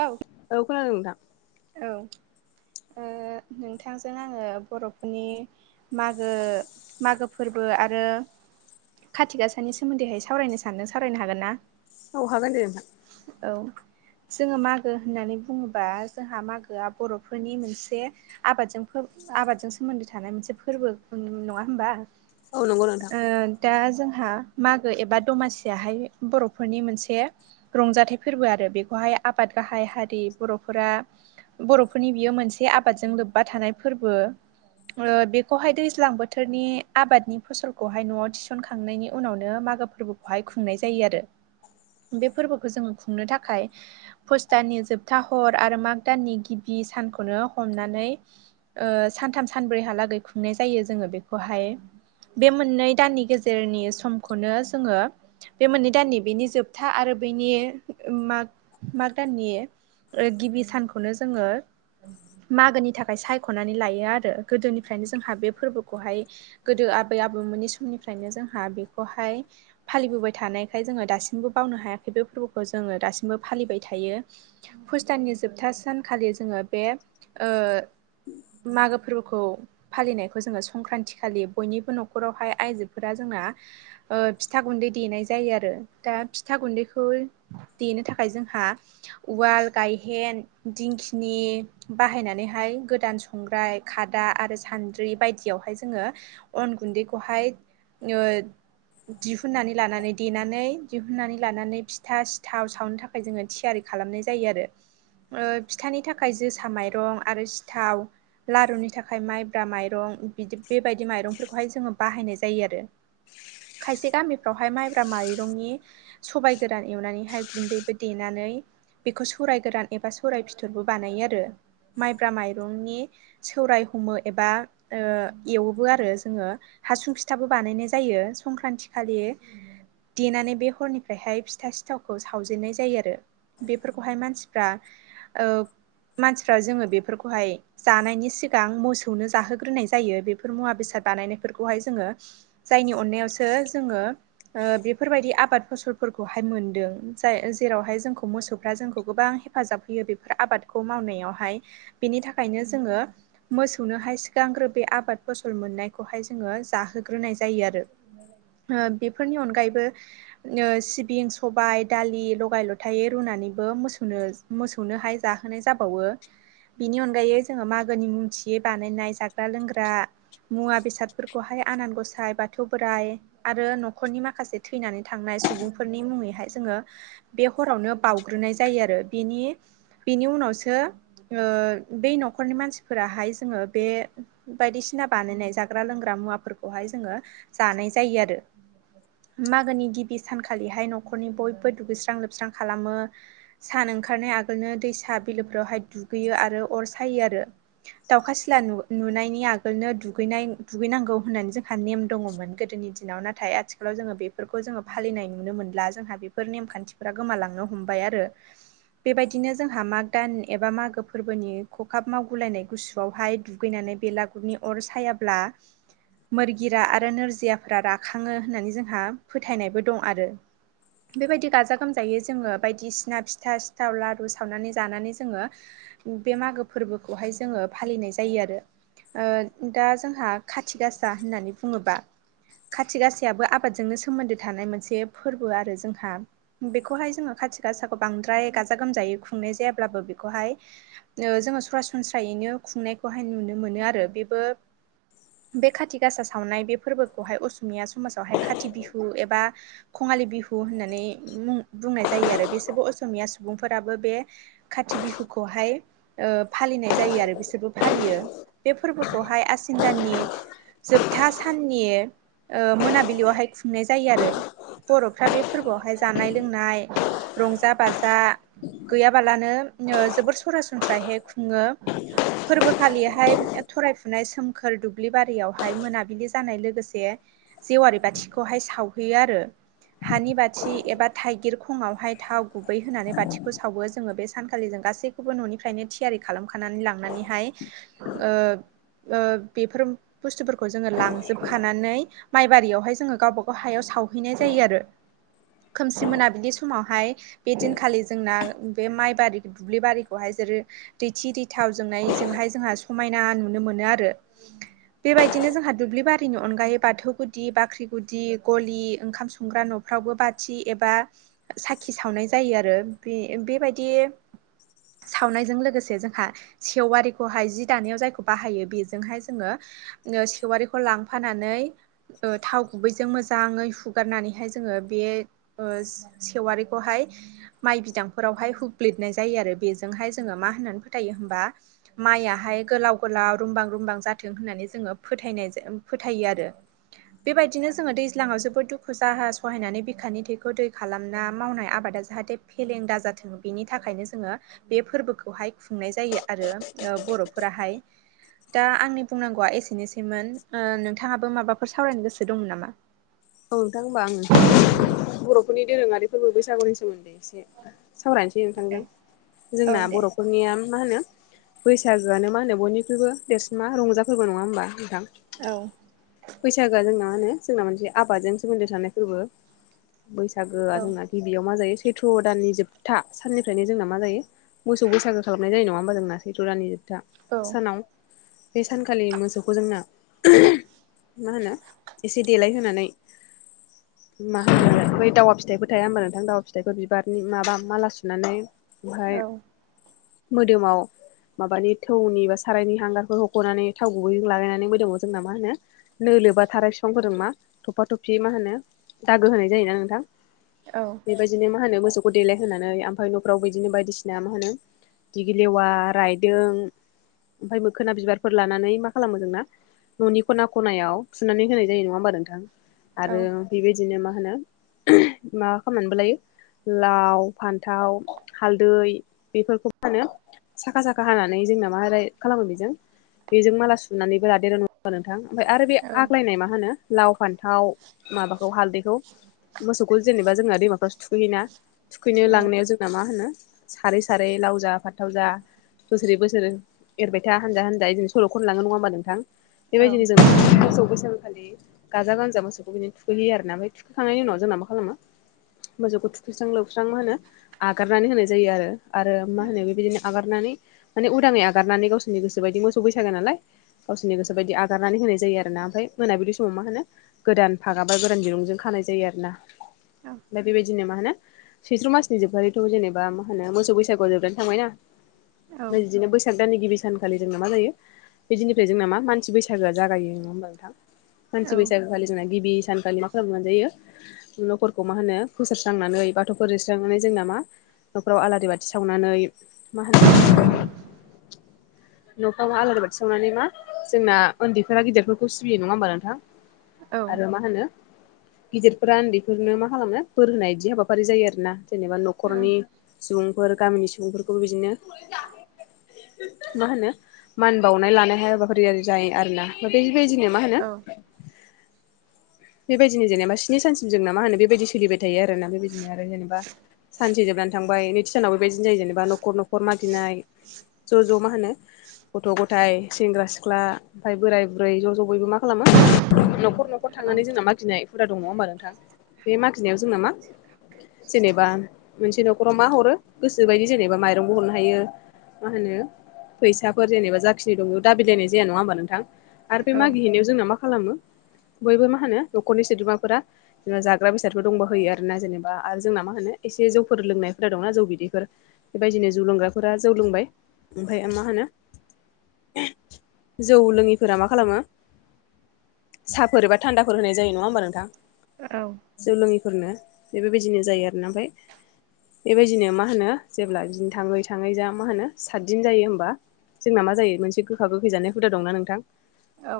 औ औ खोनादों नोंथां? औ ओ नोंथांजों आङो बर'फोरनि मागो मागो फोरबो आरो खाथि गासानि सोमोन्दैहाय सावरायनो सानदों सावरायनो हागोन ना? औ हागोन दे नोंथां। औ जोङो मागो होननानै बुङोबा जोंहा मागोआ बर'फोरनि मोनसे आबादजों आबादजों सोमोन्दो थानाय मोनसे फोरबो नङा होमबा? औ नंगौ नोंथां ओ दा जोंहा मागो एबा दमासियाहाय बर'फोरनि मोनसे रंजाथाइ फोरबो आरो बेखौहाय आबाद गाहाय हारि बर'फोरा बर'फोरनि बियो मोनसे आबादजों लोब्बा थानाय फोरबो। बेखौहाय दैज्लां बोथोरनि आबादनि फसलखौहाय न'आव थिसनखांनायनि उनावनो मागो फोरबोखौहाय खुंनाय जायो आरो। बे फोरबोखौ जोङो खुंनो थाखाय पुष दाननि जोबथा हर आरो माग दाननि गिबि सानखौनो हमनानै ओ सानथाम सानब्रैहालागै खुंनाय जायो जोङो बेखौहाय। बे मोननै दाननि गेजेरनि समखौनो जोङो बे मोननै दाननि बेनि जोबथा आरो बेनि माग माग दाननि गिबि सानखौनो जोङो मागोनि थाखाय सायख'नानै लायो आरो। गोदोनिफ्रायनो जोंहा बे फोरबोखौहाय गोदो आबै आबौमोननि समनिफ्रायनो जोंहा बेखौहाय फालिबोबाय थानायखाय जोङो दासिमबो बावनो हायाखै बे फोरबोखौ जोङो दासिमबो फालिबाय थायो। पुष दाननि जोबथा सानखालि जोङो बे ओ मागो फोरबोखौ फालिनायखौ जोङो संक्रान्ति खालि बयनिबो न'खरावहाय आइजोफोरा जोंना ओ फिथा गुन्दै देनाय जायो आरो। दा फिथा गुन्दैखौ देनो थाखाय जोंहा उवाल, गायहेन दिंखिनि बाहायनानैहाय गोदान संग्राय, खादा, आरो सान द्रि बायदियावहाय जोङो अन गुन्दैखौहाय ओ दिहुननानै लानानै देनानै दिहुननानै लानानै फिथा सिथाव सावनो था खाय जोङो थियारि खालामनाय जायो आरो। ओ फिथानि थाखाय जोसा माइरं आरो सिथाव लारुनि थाखाय माइब्रा माइरं बिदि बेबायदि माइरंफोरखौहाय जोङो बाहायनाय जायो आरो। खायसे गामिफ्रावहाय माइब्रा माइरंनि सबाइ गोरान एवनानैहाय गुन्दैबो देनानै बेखौ सौराय गोरान एबा सौराय फिथरबो बानायो आरो माइब्रा माइरंनि सौराय हमो एबा ओ एवोबो आरो जोङो। हासुं फिथाबो बानायनाय जायो संक्रान्ति खालि देनानै बे हरनिफ्रायहाय फिथा सिथावखौ सावजेननाय जायो। आरो बेफोरखौहाय मानसि फ्रा ओ मानसिफ्रा जोङो बेफोरखौहाय जानायनि सिगां मोसौनो जाहोग्रोनाय जायो। बेफोर मुवा बेसाद बानायनायफोरखौहाय जोङो। जायनि अननायावसो जोङो ओ बेफोरबायदि आबाद फसलफोरखौहाय मोनदों। जाय जेरावहाय जोंखौ मोसौफ्रा जोंखौ गोबां हेफाजाब होयो बेफोर आबादखौ मावनायावहाय। बेनि थाखायनो जोङो मोसौनोहाय सिगांग्रो बे आबाद फसल मोननायखौहाय जोङो जाहोग्रोनाय जायो आरो ओ बेफोरनि अनगायैबो सिबिं सबाय दालि लगाय लथायै रुनानैबो मोसौनो मोसौनोहाय जाहोनाय जाबावो बिनि अनगायै जोङो मागोनि मुंथियै बानायनाय जाग्रा, लोंग्रा मुवा बेसादफोरखौहाय आनान गसाय बाथौ बोराइ आरो न'खरनि माखासे थैनानै थांनाय सुबुंफोरनि मुङैहाय जोङो बे हरावनो बाउग्रोनाय जायो आरो बेनि बेनि उनावसो ओ बै न'खरनि मानसिफोराहाय जोङो बे बायदिसिना बानायनाय जाग्रा लोंग्रा मुवाफोरखौहाय जोङो जानाय जायो आरो मागोनि गिबि सानखालिहाय न'खरनि बयबो दुगैस्रां लोबस्रां खालामो सान ओंखारनाय आगोलनो दैसा बिलोफोरावहाय दुगैयो आरो अर सायो आरो दाउखा सिला नु-नुनायनि आगोलनो दुगैनाय दुगैनांगौ होननानै जोंहा नेम दङ'मोन गोदोनि दि दिनाव नाथाय आथिखालाव जोङो बेफोरखौ जोङो फालिनाय नुनो मोनला जोंहा बेफोर नेमखान्थिफोरा गोमालांनो हमबाय आरो बेबायदिनो जोंहा माग दान एबा मागो फोरबोनि खखाब मावगुलायनाय गुसुआवहाय दुगैनानै बेला गुरनि अर सायाब्ला मोरगिरा आरो नोरजियाफोरा राखाङो होननानै जोंहा फोथायनायबो दं आरो बेबायदि गाजा गोमजायै जोङो बायदिस [unintelligible] ना फिथा सिथाव लारु सावनानै जानानै जोङो बे मागो फोरबोखौहाय जोङो फालिनाय जायो आरो ओ दा जोंहा खाथि गासा होननानै बुङोबा खाथि गासायाबो आबादजोंनो सोमोन्दो थानाय मोनसे फोरबो आरो जोंहा। बेखौहाय जोङो खाथि गासाखौ बांद्राय गाजा गोमजायै खुंनाय जायाब्लाबो बेखौहाय जोङो सरासनस्रायैनो खुंनायखौहाय नुनो मोनो आरो बेबो बे खाथि‌ गासा सावनाय बे फोरबोखौहाय असमिया समाजावहाय खाथि बिहु एबा खङालि बिहु होननानै मुं बुंनाय जायो आरो बेसोरबो असमिया सु बुंफोराबो बे खाथि बिहुखौहाय ओ फालिनाय जायो आरो बिसोरबो फालियो। बे फोरबोखौहाय आसिन दाननि जोबथा साननि ओ मोनाबिलियावहाय खुंनाय जायो आरो बर'फ्रा बे फोरबोआवहाय जानाय लोंनाय रंजा बाजा गैयाबालानो जोबोर सरासनस्रायहै खुङो। फोरबो खालिहाय थरायफुनाय सोमखोर दुब्लि बारियावहाय मोनाबिलि जानाय लोगोसे जेवारि बाथिखौहाय सावहैयो आरो हानि बाथि एबा थाइगिर खङावहाय थाव गुबै होनानै बाथिखौ सावो जोङो बे सानखालि जों गासैखौबो न'निफ्रायनो थियारि खालामखानानै लांनानैहाय ओ ओ बेफोर बुस्थुफोरखौ जोङो लांजोबखानानै माइबारियावहाय जोङो गावबा [unintelligible] हायाव सावहैनाय जायो आरो खोमसि मोनाबिलि समावहाय बे दिनखालि जोंना बे माइ बारि दुब्लि बारिखौहाय [unintelligible] दैथि दैथाव जोंनायजोंहाय जोंहा समायना नुनो मोनो आरो बेबायदिनो जोंहा दुब्लि बारिनि अनगायै बाथौ गुदि बाख्रि गुदि गलि ओंखाम संग्रा न' फ्रावबो बाथि एबा साखि सावनाय जायो आरो बे बेबायदि सावनायजों लोगोसे जोंहा सेवारिखौहाय जि दानायाव जायखौ बाहायो बेजोंहाय जोङो सेवारिखौ लांफानानै ओ थाव गुबैजों मोजाङै हुगारनानैहाय जोङो बे ओज सेवारि खौहाय माइ बिदांफोरावहाय हुुब्लिदनाय जायो आरो बेजोंहाय जोङो मा होननानै फोथायो होमबा माइयाहाय गोलाव गोलाव रुमबां रुमबां जाथों होननानै जोङो फोथायनाय जा फोथायो आरो बेबायदिनो जोङो दैज्लाङाव जोबोद दुखु जाहा सहायनानै बिखानि थैखौ दै खालामना मावनाय आबादा जाहाथे फेलें दा जाथों बेनि थाखायनो जोङो बे फोरबोखौहाय खुंनाय जायो आरो बर'फोराहाय दा आंनि बुंनांगौआ एसेनोसैमोन नोंथाङाबो माबाफोर सावरायनो गोसो दंमोन नामा औ नोंथां होनबा आङो बर'फोरनि दोरोङारि फोरबो बैसागुनि सोमोन्दै एसे सावराय [unintelligible] औ जोंना दे बर'फोरनिया मा होनो बैसागोआनो मा होनो बयनिख्रुइबो देरसिन मा रंजा फोरबो नङा होमबा नोंथां औ। बैसागोआ जोंना मा होनो जोंना मोनसे आबादजों सोमोन्दो थानाय फोरबो बैसागोआ जोंना गिबियाव मा जायो सैथ्र' दाननि जोबथा साननिफ्रायनो जोंना मा जायो मोसौ बैसागो खालामनाय जायो नङा होमबा जोंना सैथ' राननि जोबथा औ सानाव बे सानखालि मोसौखौ जोंना मा होनो एसे देलायहोनानै मा होनो बै दाावा फिथाइफोर थाया होनोमबा नोंथां दाावा फिथाइखौ बिबारनि माबा माला सुनानै औ ओमफाय मोदोमाव माबानि थौनि बा सारायनि हांगारफोर हख'नानै थाव गुबैजों लागायनानै मोदोंोम जोंना मा होनो नो लोबा थाराय बिफांफोरदों मा थफा थफि मा होनो दागो होनाय जायोना नोंथां औ बिदिनो मा होनो मोसौखौ देलाय होनोनानै ओमफ्राय न'फ्राव बिदिनो बायदिसिना मा होनो दिगि लेवा रायदों ओमफफ्राय मोखोना बिबारफोर लानानै मा खालामो जोंना न'नि खना खनायाव सुनानै होनाय जायो नङा होमबा नोंथां औ आरो बेबायदिनो मा होनो मा खालामनानैबो लायो लाव फान्थाव हालदै बेफोरखौ फानो साखा साखा हानानै जोंना मााय खालामो बेजों बेजों माला सुनानैबो लाादेरा नो नोंथां ओमफ्राय आरो बे औ औ आग्लायनाय मा होनो लाव फान्थाव माबाखौ हालदैखौ मोसौखौ जेनेबा जोंना दैमाफ्रो थुखैैोना थुखैनो लांनायाव जोंना मा होनो सारै सारै लाव जा फाथाव जा बोसोरै बोसोर एरबाय था हानजा हानजा बिदिनो सल'नलाङो नङाोमबा नोंथां बेबायदिनो जों मोसौ बैसागखालि गाजा गोजा मोसखौ बिदि थुखैयो ना म थखांनायनि उनाव जोंना मा खालामो मोसौखौ थुखैस्रां लौस्रां मा होनो आगारनानै होनाय जायो आरो मा होनो बेबायदिनो आगार गारनानै माने उदाङै आगारनानै गावसोरनि गोसो बायदि मोसौ बैसागोन नालाय गावसिनि गोसो बायदि आगनानै होनाय जायो आरो ना मफ्राय मोनाब बिदि ाव मा होनो गोदान फागा बा गोदानिरुंजों खानाय जायो आरोोना फ्राय बेबायदिनो जेनेब मा होनो सैथ्र' मासनि जोबगारैथ' जेनेबा मा होनो मोसौ बैसागुआव जोबनानै थांबाय ना बिदिनो बैसाग दानि गिबिसि सानखालि जोंना मा जायो बिदिनिफ्राय जोंना मा मानसि बैसागोआ जागायो नङा होनबा नोंथां मानसि बैसागोखालि जोंना गिबि सानखालि मा खालामनो मोनजायो न'खरखौ मा होनो फुसारस्रांनानै बाथौफोर रस्रांनानै जोंना मा न'खराव आलारि बाथि सावनानै मा होनो न'खाव आलारि बाथि सावनानै मा जोंना उन्दैफोरा गिदिरफोरखौ सिबियो नङा होमब आरो मा होनो गिदिरफोरा उन्दैफोरनो मा खालामनो बोर होनाय बिदि हाबाफारि जायो आरो ना जेनेबा न'खरनि सुबुंफोर गामिनि सुबुंफोरखौबो बिदिनो मा होनो मान बावनाय लानाय हाबाफारि जायो आरोोना बेबायदिनो मा होनो बेबायदिनो जेनेबा सनि सानम जोंना मा होनो बेबायदि सोलिबायायो ायो आरोोना बेबायदिनो आरो जेनेबा सानसे जोबनानै थांबाय सोरनाव बेबायदि जायो जेनेबा नखर नखर मादिनाय ज' ज' मा होनो गथ' गथाय सेंग्रा सिख्ला ओमफफ्राय बोराय बुरै ज' ज' बयबो मा खालामो न'खर न'खर थांनानै जोंना मा गिनाय बुरजा दङ होनोमबा नोंथां बे माखिनायाव जों नामा जेनेबा मोनसे न'खराव मा हरो गोसोबायदि जेनेबा माइरंबो हरनो हायो मा होनो फैसाफोर जेनेबा जाखिनि दङ दाबिलाायनाय जाया नङा होमबा नोंथां आरो बे मागिहैनायाव जोंना मा खालामो बयबो मा होनो न'खरनि सोद्रोमाफोरा जेन जाग्रा बेसादफोर दंबा होयो आरोना जेनेबा आरो जोंना मा होनो एसे जौफोर लोंनायफोरा दंना जौ बिदैफोर बेबायदिनो जौ लोंग्राफोरा जौ लोंबाय ओमफ्राय मा होनो जौ लोङिफोरा मा खालामो साफोर एा थान्दाफोर होनाय जायो नङा होमबा नोंथां औ जौ लोङैफोरनो बे बेबायदिनो जायो आरोना ओमफ्राय बेबायदिनो मा होनो जेब्ला बिदिन थाङै थाङै जा मा होनो सातदिन जायो होमबा जोंना मा जायो मोनसे गोखा गोखैजानाय हुदा दंना नोंथां औ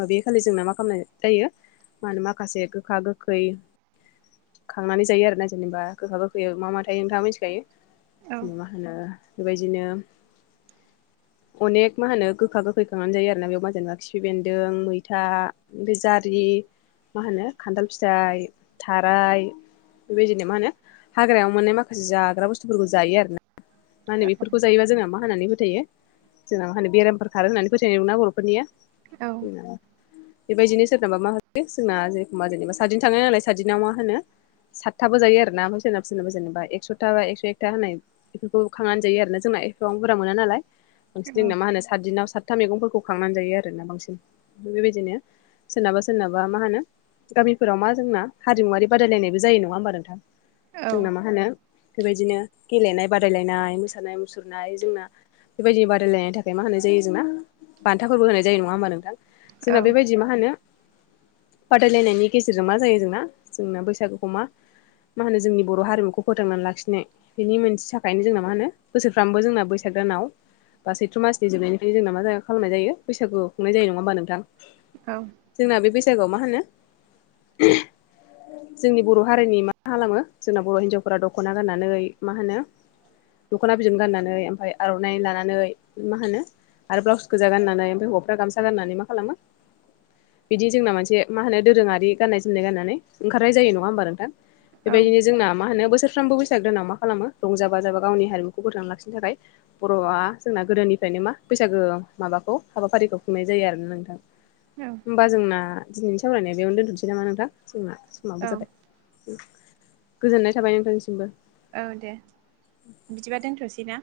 माबे खालि जोंना मा खालामनाय जायो मा होनो माखासे गोखा गोखै खांनानै जायो आर ना जेनेबा गोखा गोखैयाव मा मा थायो नोंथाङा मिथिखायो [inaudible] मा होनो बेबायदिनो अनेक मा होनो गोखा गोखै खांनानै जायो आरो ना बे मा जेनबा खिफि बेन्दों दों मैथा ओमफ्राय जारि मा होनो खान्थाल फिथाइ थाराय बेबायदिनो मा होनो हाग्रायाव मोननाय माखासे जाग्रा बुस्थुफोरखौ जायो आरो ना मा होनो बेफोरखौ जायोबा जोंना मा होननानै फोथायो जेननाव मा होनानि बेरामफोर खारो होननानै फोथायनाय दं ना बर'फोरनिया औ जोंना बेबायदिनो सोरनाबा मा होयो जोंना जेरेखम जेनेबा सादिन थांनाय नालाय सातदिनाव मा होनो सातथाबो जायो ना ओमफ्राय सोरनाबा सोरनाबा जेनबा एकस'था एक्स' एकथा होनाय बेफोरखौ खांनानै जायो आरो जोंना एफबां बुरजा मोना नालाय बांसिन जोंना मा औ होनो सात दिनाव सातथा मैगंफोरखौ खांनानै जायो आरोना बांसिन बेबायदिनो सोरनाबा सोरनाबा मा होनो गामिफोराव मा जोंना हारिमुवारि बादायलायनायबो जायो नङा होमबा नोंथां औ जोंना मा होनो बेबायदिनो गेलेनाय बादायलायनाय मोसानाय मुसुरनाय जोंना बेबायदि बादायलायनायनि थाखाय बेओ मा होनाय जायो जोंना बान्थाफोरबो होनाय जायो नङा होमबा नोंथां औ जोंना बेबायदि मा होनो बादायलायनायनि गेजेरजों मा जायो जोंना जोंना बैसागुखौ मा मा होनो जोंनि बर' हारिमुखौ फोथांनानै लाखिनाय बेनि मोनसे थाखायनो जोंना मा होनो बोसोरफ्रोमामबो जोंना बैसाग दानाव बा सैथ्र मासनि जोबनायनिफ्राय जोंना मा ज खालामनाय जायो बैसागु खुंनाय जायो नङा होमबा नोंथां औ जोंना बे बैसागुआव मा होनो जोंनि बर' हारिनि माा खालामो जोंना बर' हिन्जावफोरा दख'ना गाननानै मा होनो दख'ना बिदन गाननानै ओमफ्राय आर'नाइ लानानै मा होनो आरो ब्लाउस गोजा गाननानै ओमफ्राय हौवाफोरा गामसा गाननानै मा खालामो बिदि जोंना मोनसे मा होनो दोरोङारि गाननाय जोमनाय गाननानै ओंखारनाय जायो नङा होमबा नोंथां औ बेबायदिनो जोंना मा होनो बोसोरफ्रोमबो बैसाग दानाव मा खालामो रंजाबा जाबा गावनि हारिमुखौ फोथांना लाखिनो थाखाय बर'आ जोंना गोदोनिफ्रायनो मा बैसागो माबाखौ हाबाफारिखौ खुंनाय जायो आरोना नोंथां औ होमबा जोंना दिनैनि सावरायनाया बेयावनो दोनथ'नोसै नामा नोंथां जोंना औ खोमाबो जाबाय गोजोननाय थाबाय नोंथांनिसिमबो औ दे बिदिबा दोनथ'सै ना